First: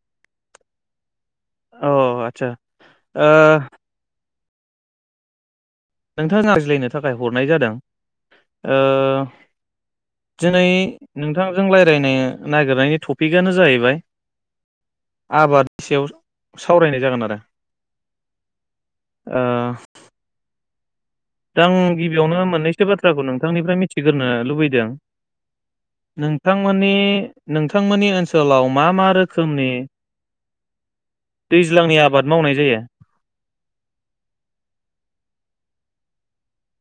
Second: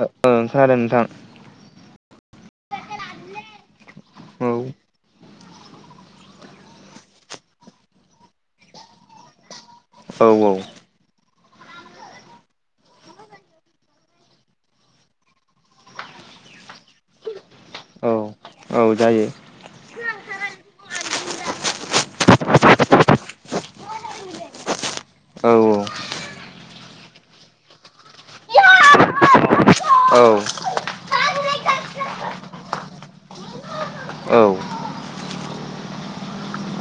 ओ खोनादों नोंथां। अ आदसा ओ औ नोंथां रायज्लायनो थाखाय हरनाय जादों ओ औ दिनै औ नोंथांजों रायज्लायनो नागिरनायनि टपिकआनो जाहैबाय आबादनि सायाव सावरायनाय जागोन आरो औ औ जायो दा आं गिबियावनो मोननैसो बाथ्राखौ नोंथांनिफ्राय मिथिग्रोनो लुबैदों औ नोंथांमोननि नोंथांमोननि ओनसोलाव मा मा रोखोमनि औ दैज्लांनि आबाद मावनाय जायो। औ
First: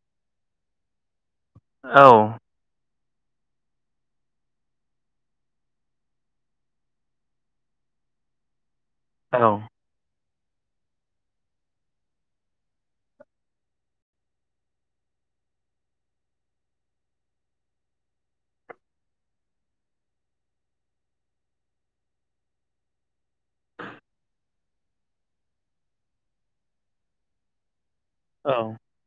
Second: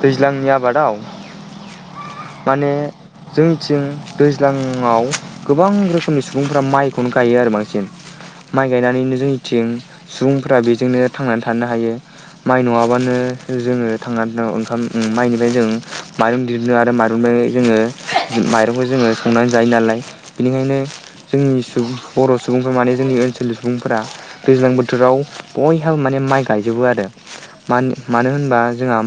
दैज्लांनि आबादाव औ माने जोंनिथिं दैज्लां आव गोबां रोखोमनि सुबुंफ्रा माइखौनो गायो आरो बांसिन माय गायनानैनो औ जोंनिथिं सुबुंफोरा बेजोंनो थांनानै थानो हायो माइ नङाबानो जोङो थांनानै ओं उम माइनिफ्राय जों माइरं दिहुननो आरो माइरंनिफ्रायनो जोङो माइरंखौ जोङो संनानै जायो नालाय बिनिखायनो जोंनि बर' सुबुंफ्रा माने जोंनि ओनसोलनि सुबुंफोरा दैज्लां बोथोराव बयहाबो माने माइ गायजोबो आरो मानो, मानो होनबा औ जोंहा,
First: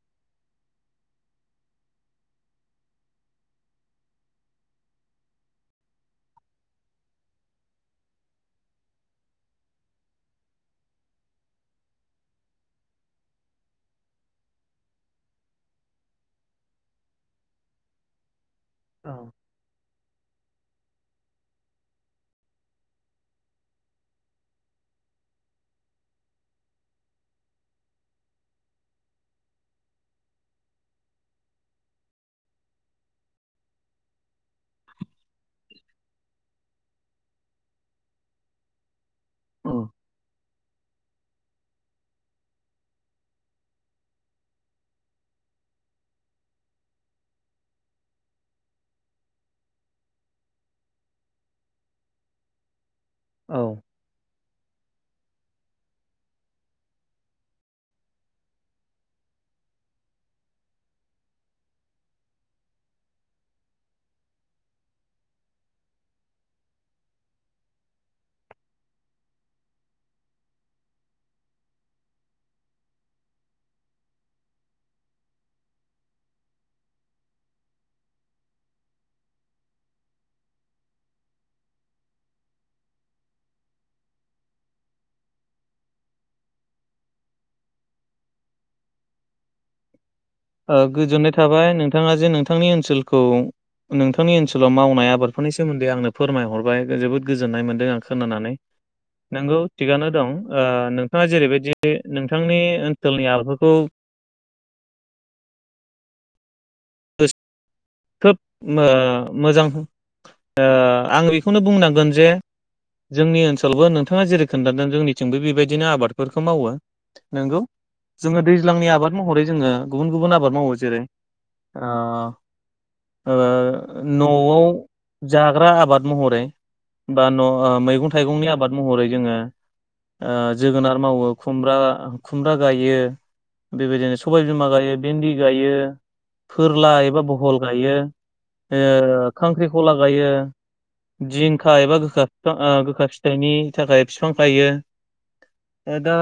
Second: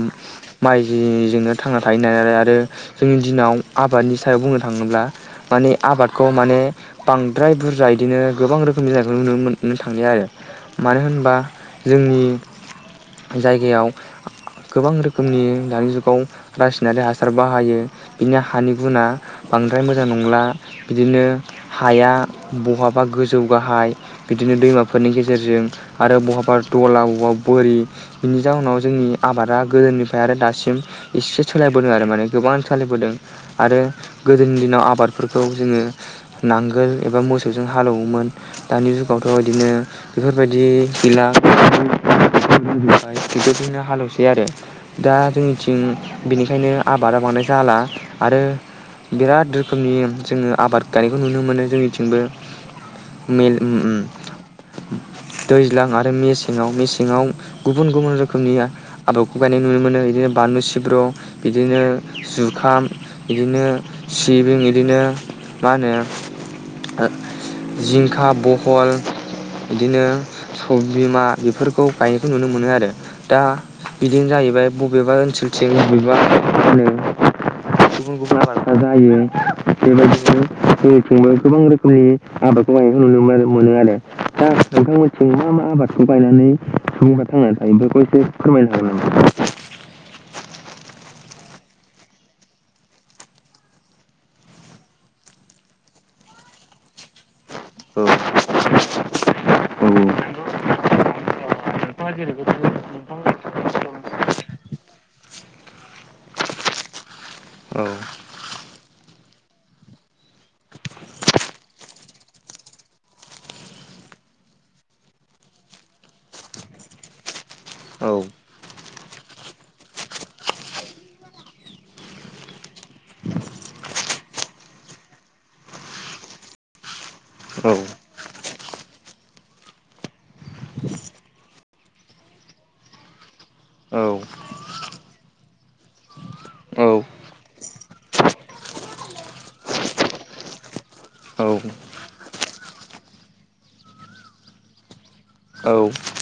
माइजोंनो थांना थायो नालालाय आरो जोंनि दिनाव आबादनि सायाव बुंनो थाङोब्ला माने आबादखौ माने बांद्राय बुरजा बिदिनो गोबां रोखोमनि जानायखौ नुनो मोननो थांनाय आरो मानो होनबा जोंनि जायगायाव गोबां रोखोम रोखोमनि दानि जुगाव रासायनारि हासार बाहायो बिनि हानि गुना बांद्राय मोज मोजां नंला बिदिनो हाया बहाबा गोजौ गाहाय बिदिनो दैमाफोरनि गेजेरजों आरो बहाबा दला बबावबा बोरि बिनि जाउनाव जोंनि आबादा गोदोनि आरो दासिम एसे सोलायबोदों आरो माने गोबांआनो सोलायबोदों आरो गोदोनि दिनाव आबादफोरखौ जोङो नांगोल एबा मोसौजों हालेवोमोन दानि जु गावथ' इदिनो औ बेफोरबायदि सिला [unintelligible] हालेवसै आरो दा जोंनिथिं बेनिखायनो आबादा बांद्राय जाला आरो बिराद रोखोमनि जोङो आबाद गानायखौ नुनो मोनो जोंनिथिंबो, मिल उम औ उम दैज्लां आरो मेसेङाव मेसेङाव गुबुन गुबुन रोखोमनि आदबखौ गायनाय, नुनो मोनो इदिनो बानलु सिब्र बिदिनो जुखाम बिदिनो सिबिं इदिनो मा होनो जिंखा बहल इदिनो सबबिमा बिफोरखो गायनायखो ननो मोनो आरो दा बिदिनो जा बाय बबेबा ओनसोलथिं बबेबा उम गुबुन गुबुन आबादफ्रा जायो बेबायदिनो जोंनिथिंबो गोबां रोखोमनि आबादखौ गायनायखो नुनो मोनो मोनो आरो दा नोंथांमोनथिं मा मा आबादखौ गायनानै सुबुंफ्रा थांनानै थायो बेफोरखौ एसे फोरमायनो हागोन नामा? ओ गोजोननाय थाबाय नोंथाङा जे नोंथांनि ओनसोलखौ नोंथांनि ओनसोलाव मावनाय आबादफोरनि सोमोन्दै आंनो फोरमायहरबाय जोबोद गोजोननाय मोनदों आं खोनानानै नंगौ थिगानो दं ओ नों नोंथां जेरै बायदि बे नोंथांनि ओनसोलनि आब औ औ खोब मो मोजां ओ आं बेखौनो बुंनांगोन जे जोंनि ओनसोलावबो नोंथाङा जेरै खोन्थादों जोंनिथिंबो बेबायदिनो आबादफोरखौ मावो नंगौ औ जोङो दैज्लांनि आबाद महरै जोङो गुबुन गुबुन आबाद मावो जेरै ओ ओ न'वाव जाग्रा आबाद महरै बा न' ओ मैगं थाइगंनि आबाद महरै जोङो ओ जोगोनार मावो खुमब्रा खुमब्रा गायो औ बेबायदिनो सबाय बिमा गायो भिन्दि गायो फोरला एबा बहल गायो ओ खांख्रिखला गायो औ जिंखा एबा गोखा बिफां ओ गोखा फिथाइनि थाखाय बिफां गायो दा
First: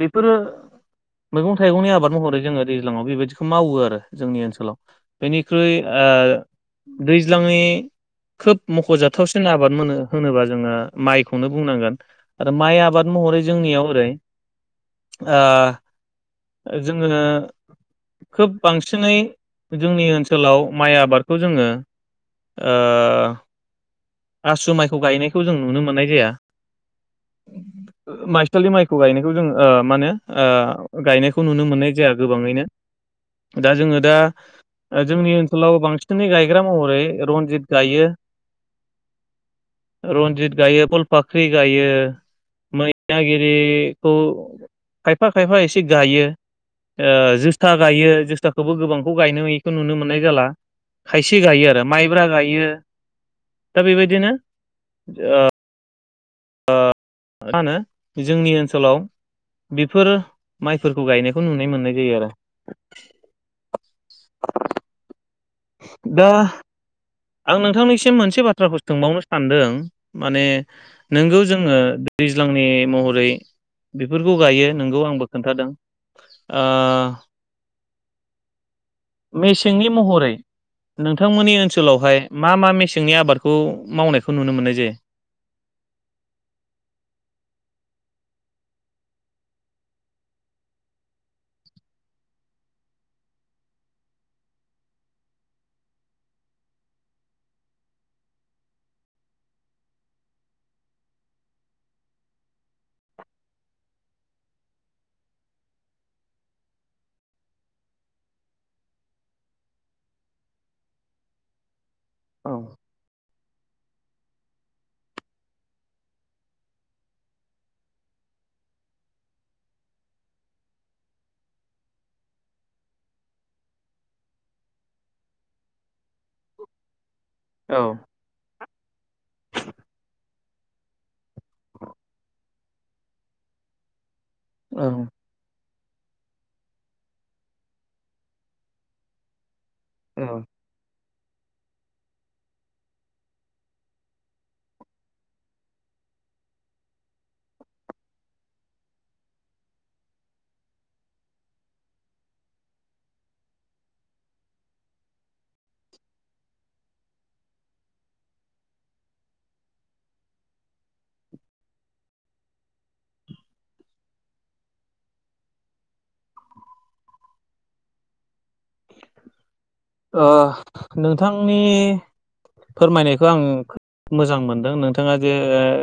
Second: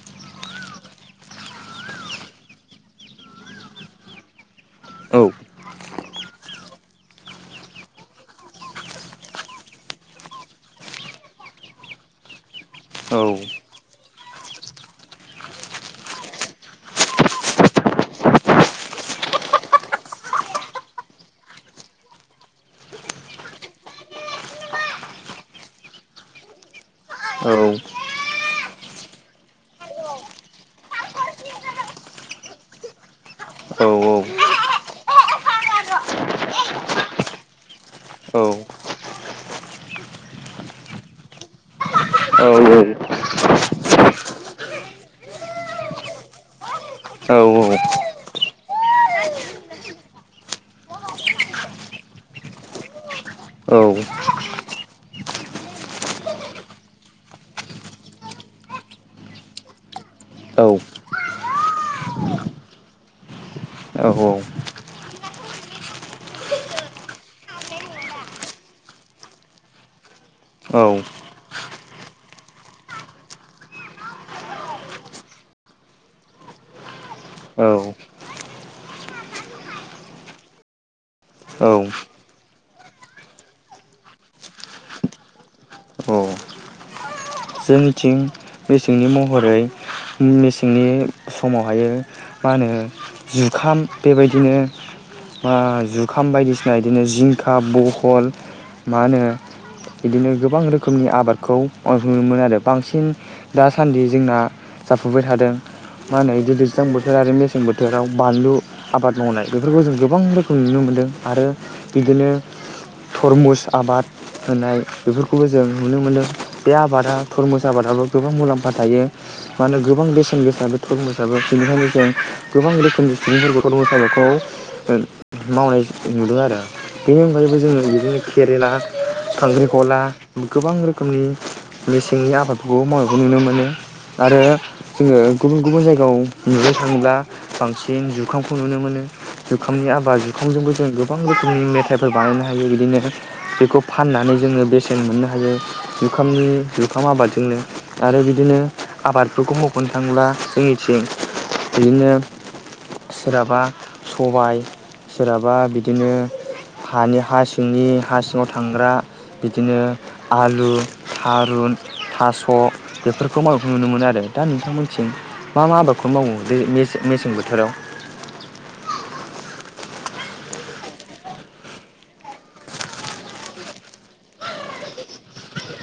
बेफोर मैगं थाइगंनि आबाद महरै जोङो दैज्लाङाव बेबायदिखौ मावो आरो जोंनि ओनसोलाव, बेनिख्रुइ ओ दैज्लांनि खोब मख'जाथावसिन आबाद मोनो होनोबा जोङो माइखौनो बुंनांगोन आरो माइ आबाद महरै जोंनियाव ओरै ओ जोङो खोब बांसिनै, जोंनि ओनसोलाव माइ आबादखौ जोङो ओ आसु माइखौ गायनायखौ जों नुनो मोननाय जाया माइसालि माइखौ गायनायखौ जों ओ मा होनो ओ गायनायखौ नुनो मोननाय जाया गोबाङैनो दा जोङो दा, जोंनि ओनसोलाव बांसिनै गायग्रा महरै रनजित गायो रन्जित गायो फलफाख्रि गायो मैनागिखौ खायफा खायफा एसे गायो ओ औ जोसा गायो जोसाखौबो गोबांखौ गायनो खौ नुनो मोननाय जाला खायसे गायो आरो माइब्रा गायो औ दा बेबायदिनो ओ ओ मा होनो जोंनि ओनसोलाव बेफोर औ माइफोरखौ गायनायखौ नुनाय मोननाय जायो आरो दा आं नोंथांनिसिम मोनसे बाथ्राखौ सोंबावनो सानदों माने औ नंगौ जोङो दैज्लांनि महरै बेफोरखौ गायो नंगौ आंबो खोन्थादों ओ औ मेसेंनि महरै नोंथांमोननि औ ओनसोलावहाय मा मा मेसेंनि आबादखौ मावनायखौ नुनो मोननाय जायो। औ जोंनिथिं मेसेंनि महरै मेसेंनि समावहायो मा होनो जुखाम बेबायदिनो ओ जुखाम बायदिसिना बिदिनो जिंखा बहल मा होनो बिदिनो गोबां रोखोमनि आबादखौ, नुनो मोनो आरो बांसिन दासान्दि जोंना जाफुबाय थादों मा होनो दैज्लां बोथोर आरो मेसें बोथोराव बानलु आबाद मावनाय बेफोरखौ जों गोबां रोखोम नुनो मोनदों आरो बिदिनो औ थरमुस आबाद होनाय बेफोरखौबो जों नुनो मोनो। बे आबादा थरमुसा आबादाबो गोबां मुलाम्फा थायो मानो गोबां बेसेन गोसा बे थरमुसाबो बेनिखायनो जों गोबां रोखोमनि सुबुंफोरखो थरमुस आबादखौ मावनाय नुदों आरो आं। बेनि अनगायैबो जोङो औ बिदिनो केरेला खांख्रिखला गोबां रोखोमनि मेसेंनि आबादबो मावनायखौ नुनो मोनो। आरो जोङो गुबुन गुबुन जायगायाव नुनो थाङोब्ला बांसिन जुखामखौ नुनो मोनो जुखामनि आबाद जुखामजोंबो जों गोबां रोखोम मेथाइफोर बानायनो हायो बिदिनो बेखौ फाननानै जोङो बेसेन मोननो हायो। जुखामनि जुखाम आबादजोंनो आरो बिदिनो आबादफोरखौ मावख'नो थांब्ला जोंनिथिं बिदिनो सोरहाबा सबाय सोरहाबा बिदिनो हानि हा सिंनि हा सिङाव थांग्रा बिदिनो आलु। थारुन थास' बेफोरखौ मावनायखौ नुनो मोनो आरो दा नोंथांमोनथिं मा मा आबादखौनो मावो बे मेसे-मेसें बोथोराव। ओह नोंथांनि फोरमायनायखौ आं खोब मोजां मोनदों नोंथाङा जे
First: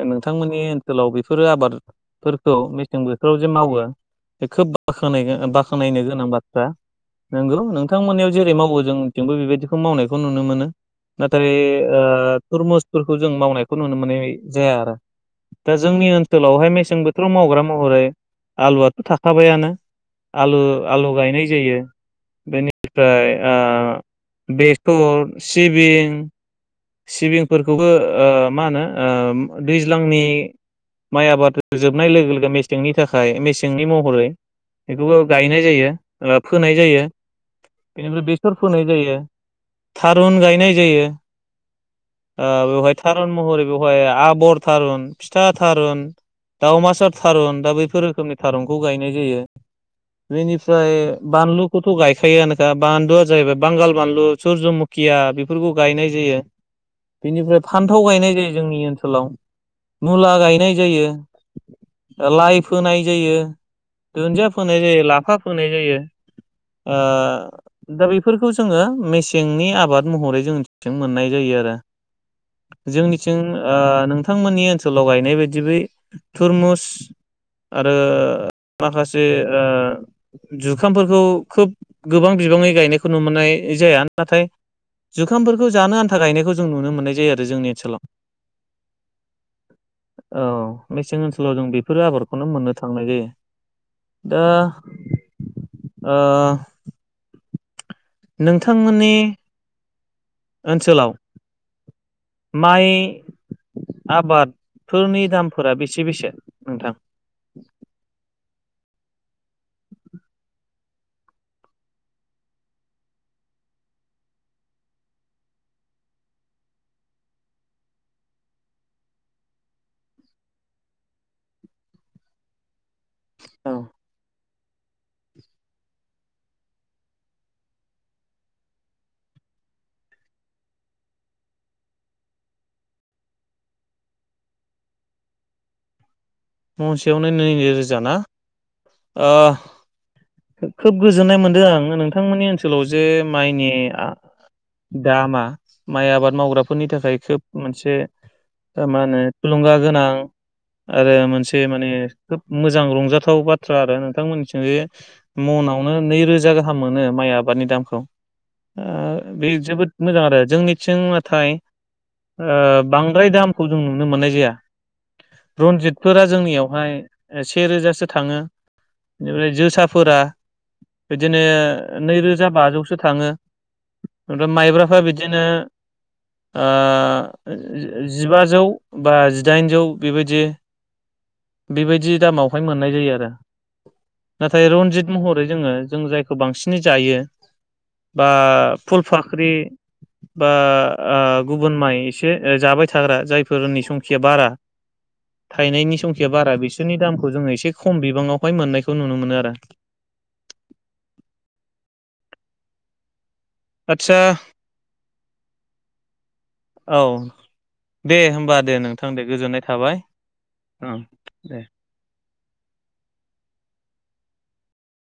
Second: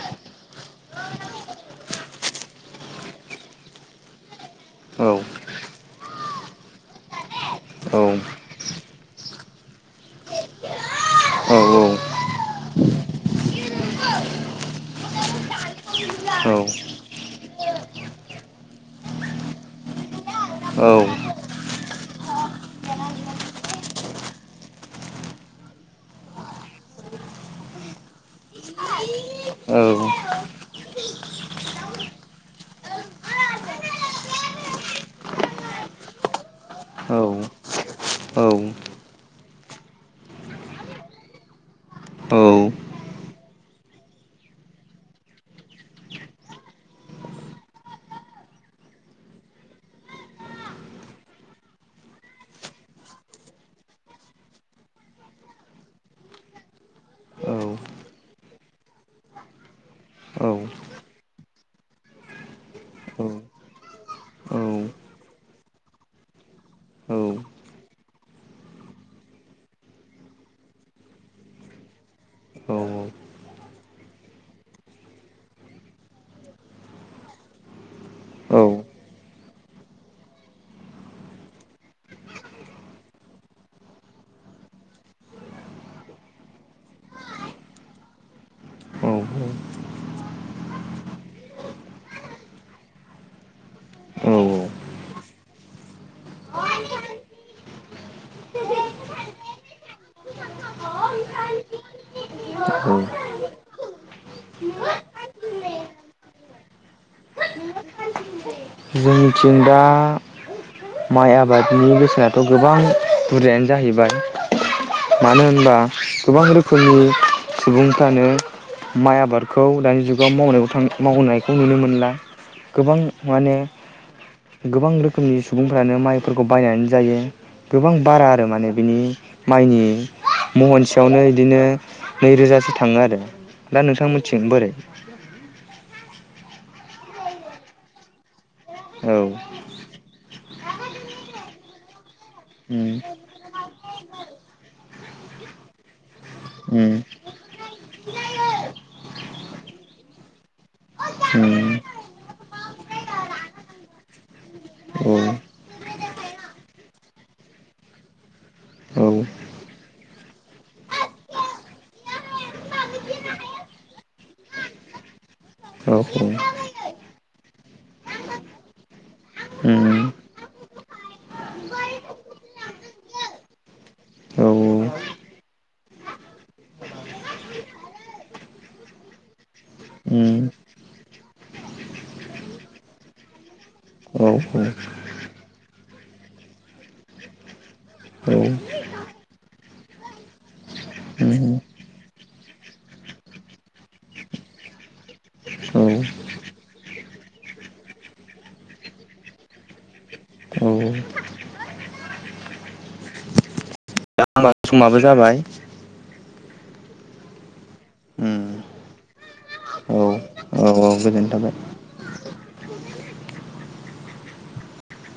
नोंथांमोननि ओनसोलाव बेफोरो आबादफोरखौ मेसें बोथोराव जे मावो बे खोब औ बाखनाय-बाख्नायनो गोनां बाथ्रा नंगौ औ नोंथांमोननियाव जेरै मावो जोंथिंबो बेबायदिखौ मावनायखौ नुनो मोनो नाथाय औ औ ओ थुरमुसफोरखौ जों मावनायखौ नुनो मोननाय जाया आरो दा जोंनि ओनसोलावहाय जोंनिथिं मेसें बोथोराव मावग्रा महरै आलुआथ' थाखाबायानो आलु आलु गायनाय जायो बेनिफ्राय आ बेसर सिबिं सिबिंफोरखौबो ओ मा होनो ओ दैज्लांनि माइ आबाद जोबनाय लोगो लोगो मेसेंनि थाखाय मेसेंनि महरै बेखौबो गायनाय जायो फोनाय जायो बेनिफ्राय बेसर फोनाय जायो थारुन गायनाय जायो। ओ बेवहाय थारुन महरै बेवहाय आबर थारुन फिथा थारुन दाउमासार थारुन दा बैफोर रोखोमनि थारुनखौ गायनाय जायो बेनिफ्राय बानलुखौथ' गायखायोआनोखा बानलुआ जाहैबाय बांगाल बानलु सुरजमुखिया बेफोरखौ गायनाय जायो। बेनिफ्राय फान्थाव गायनाय जायो जोंनि ओनसोलाव मुला गायनाय जायो लाइ फोनाय जायो दुन्दिया फोनाय जायो लाफा फोनाय जायो ओ दा बेफोरखौ जोङो मेसेंनि आबाद महरै जोंनिथिं मोननाय जायो आरो जोंनिथिं ओ नोंथांमोननि ओनसोलाव गायनाय बायदि बै थुरमुस आरो माखासे ओ जुखामफोरखौ खोब गोबां बिबाङै गायनायखौ नुनो मोननाय जाया नाथाय जुखामफोरखौ जानो आन था गायनायखौ जों नुनो मोननाय जायो आरो जोंनि ओनसोलाव औ मेसें ओनसोलाव जों बेफोर आबादखौनो मोननो थांनाय जायो दा ओह नोंथांमोननि ओनसोलाव माइ आबादफोरनि दामफोरा बेसे बेसे नोंथां जोंनिथिं दा माइ आबादनि बेसेनाथ' गोबां बुरजायानो जाहैबाय मानो होनबा गोबां रोखोमनि सुबुंफ्रानो माइ आबादखौ दानि जुगाव मावनायां मावनायखौ नुनो मोनला गोबां माने औ गोबां रोखोमनि सुबुंफ्रानो माइफोरखौ बायनानै जायो गोबां बारा आरो माने बिनि माइनि महनसेयावनो बिदिनो नैरोजासो थाङो आरो दा नोंथां मिननिथिं बोरै? महसेयावनो नैरोजा ना। ओ औ खोब गोजोननाय मोनदों आं नोंथांमोननि ओनसोलाव जे उम माइनि दामा माइ आबाद मावग्राफोरनि उम थाखाय खोब मोनसे मा होनो थुलुंगा गोनां आरो मोनसे मोनसे उम माने खोब मोजां रंजाथाव बाथ्रा आरो नोंथांमोननिथिं जे मनावनो नैरोजा गाहाम मोनो माइ आबादनि दामखौ औ बे जोबोद मोजां आरो जोंनिथिं नाथाय बांद्राय दामखौ जों नुनो मोननाय जाया रनजित औ फोरा जोंनियावहाय सेेरोजासो थाङो बेनिफ्राय जोसाफोरा बिदिनो नैरोजा बाजौसो थाङो ओमफ्राय औ माइब्राफ्रा बिदिनो जिबाजौ बा जिदाइनजौ बेबायदि उम बेबायदि दामावहाय मोननाय जायो आरो औ नाथाय रनजित महरै जोङो जों जायखौ बांसिनै जायो बा औ फुलफाख्रि बा उम गुबुन माइ एसे जाबाय थाग्रा जायफोरनि संखिया बारा थायनायनि औ संखिया बारा बिसोरनि दामखौ जोङो एसे खम बिबाङावहाय मोननायखौ नुनो मोनो आरो। औ आतसा समाबो जाबाय औ दे उम होनबा दे नोंथां दे गोजोननाय औ थाबाय औ ओं गोजोनायथाबाय दे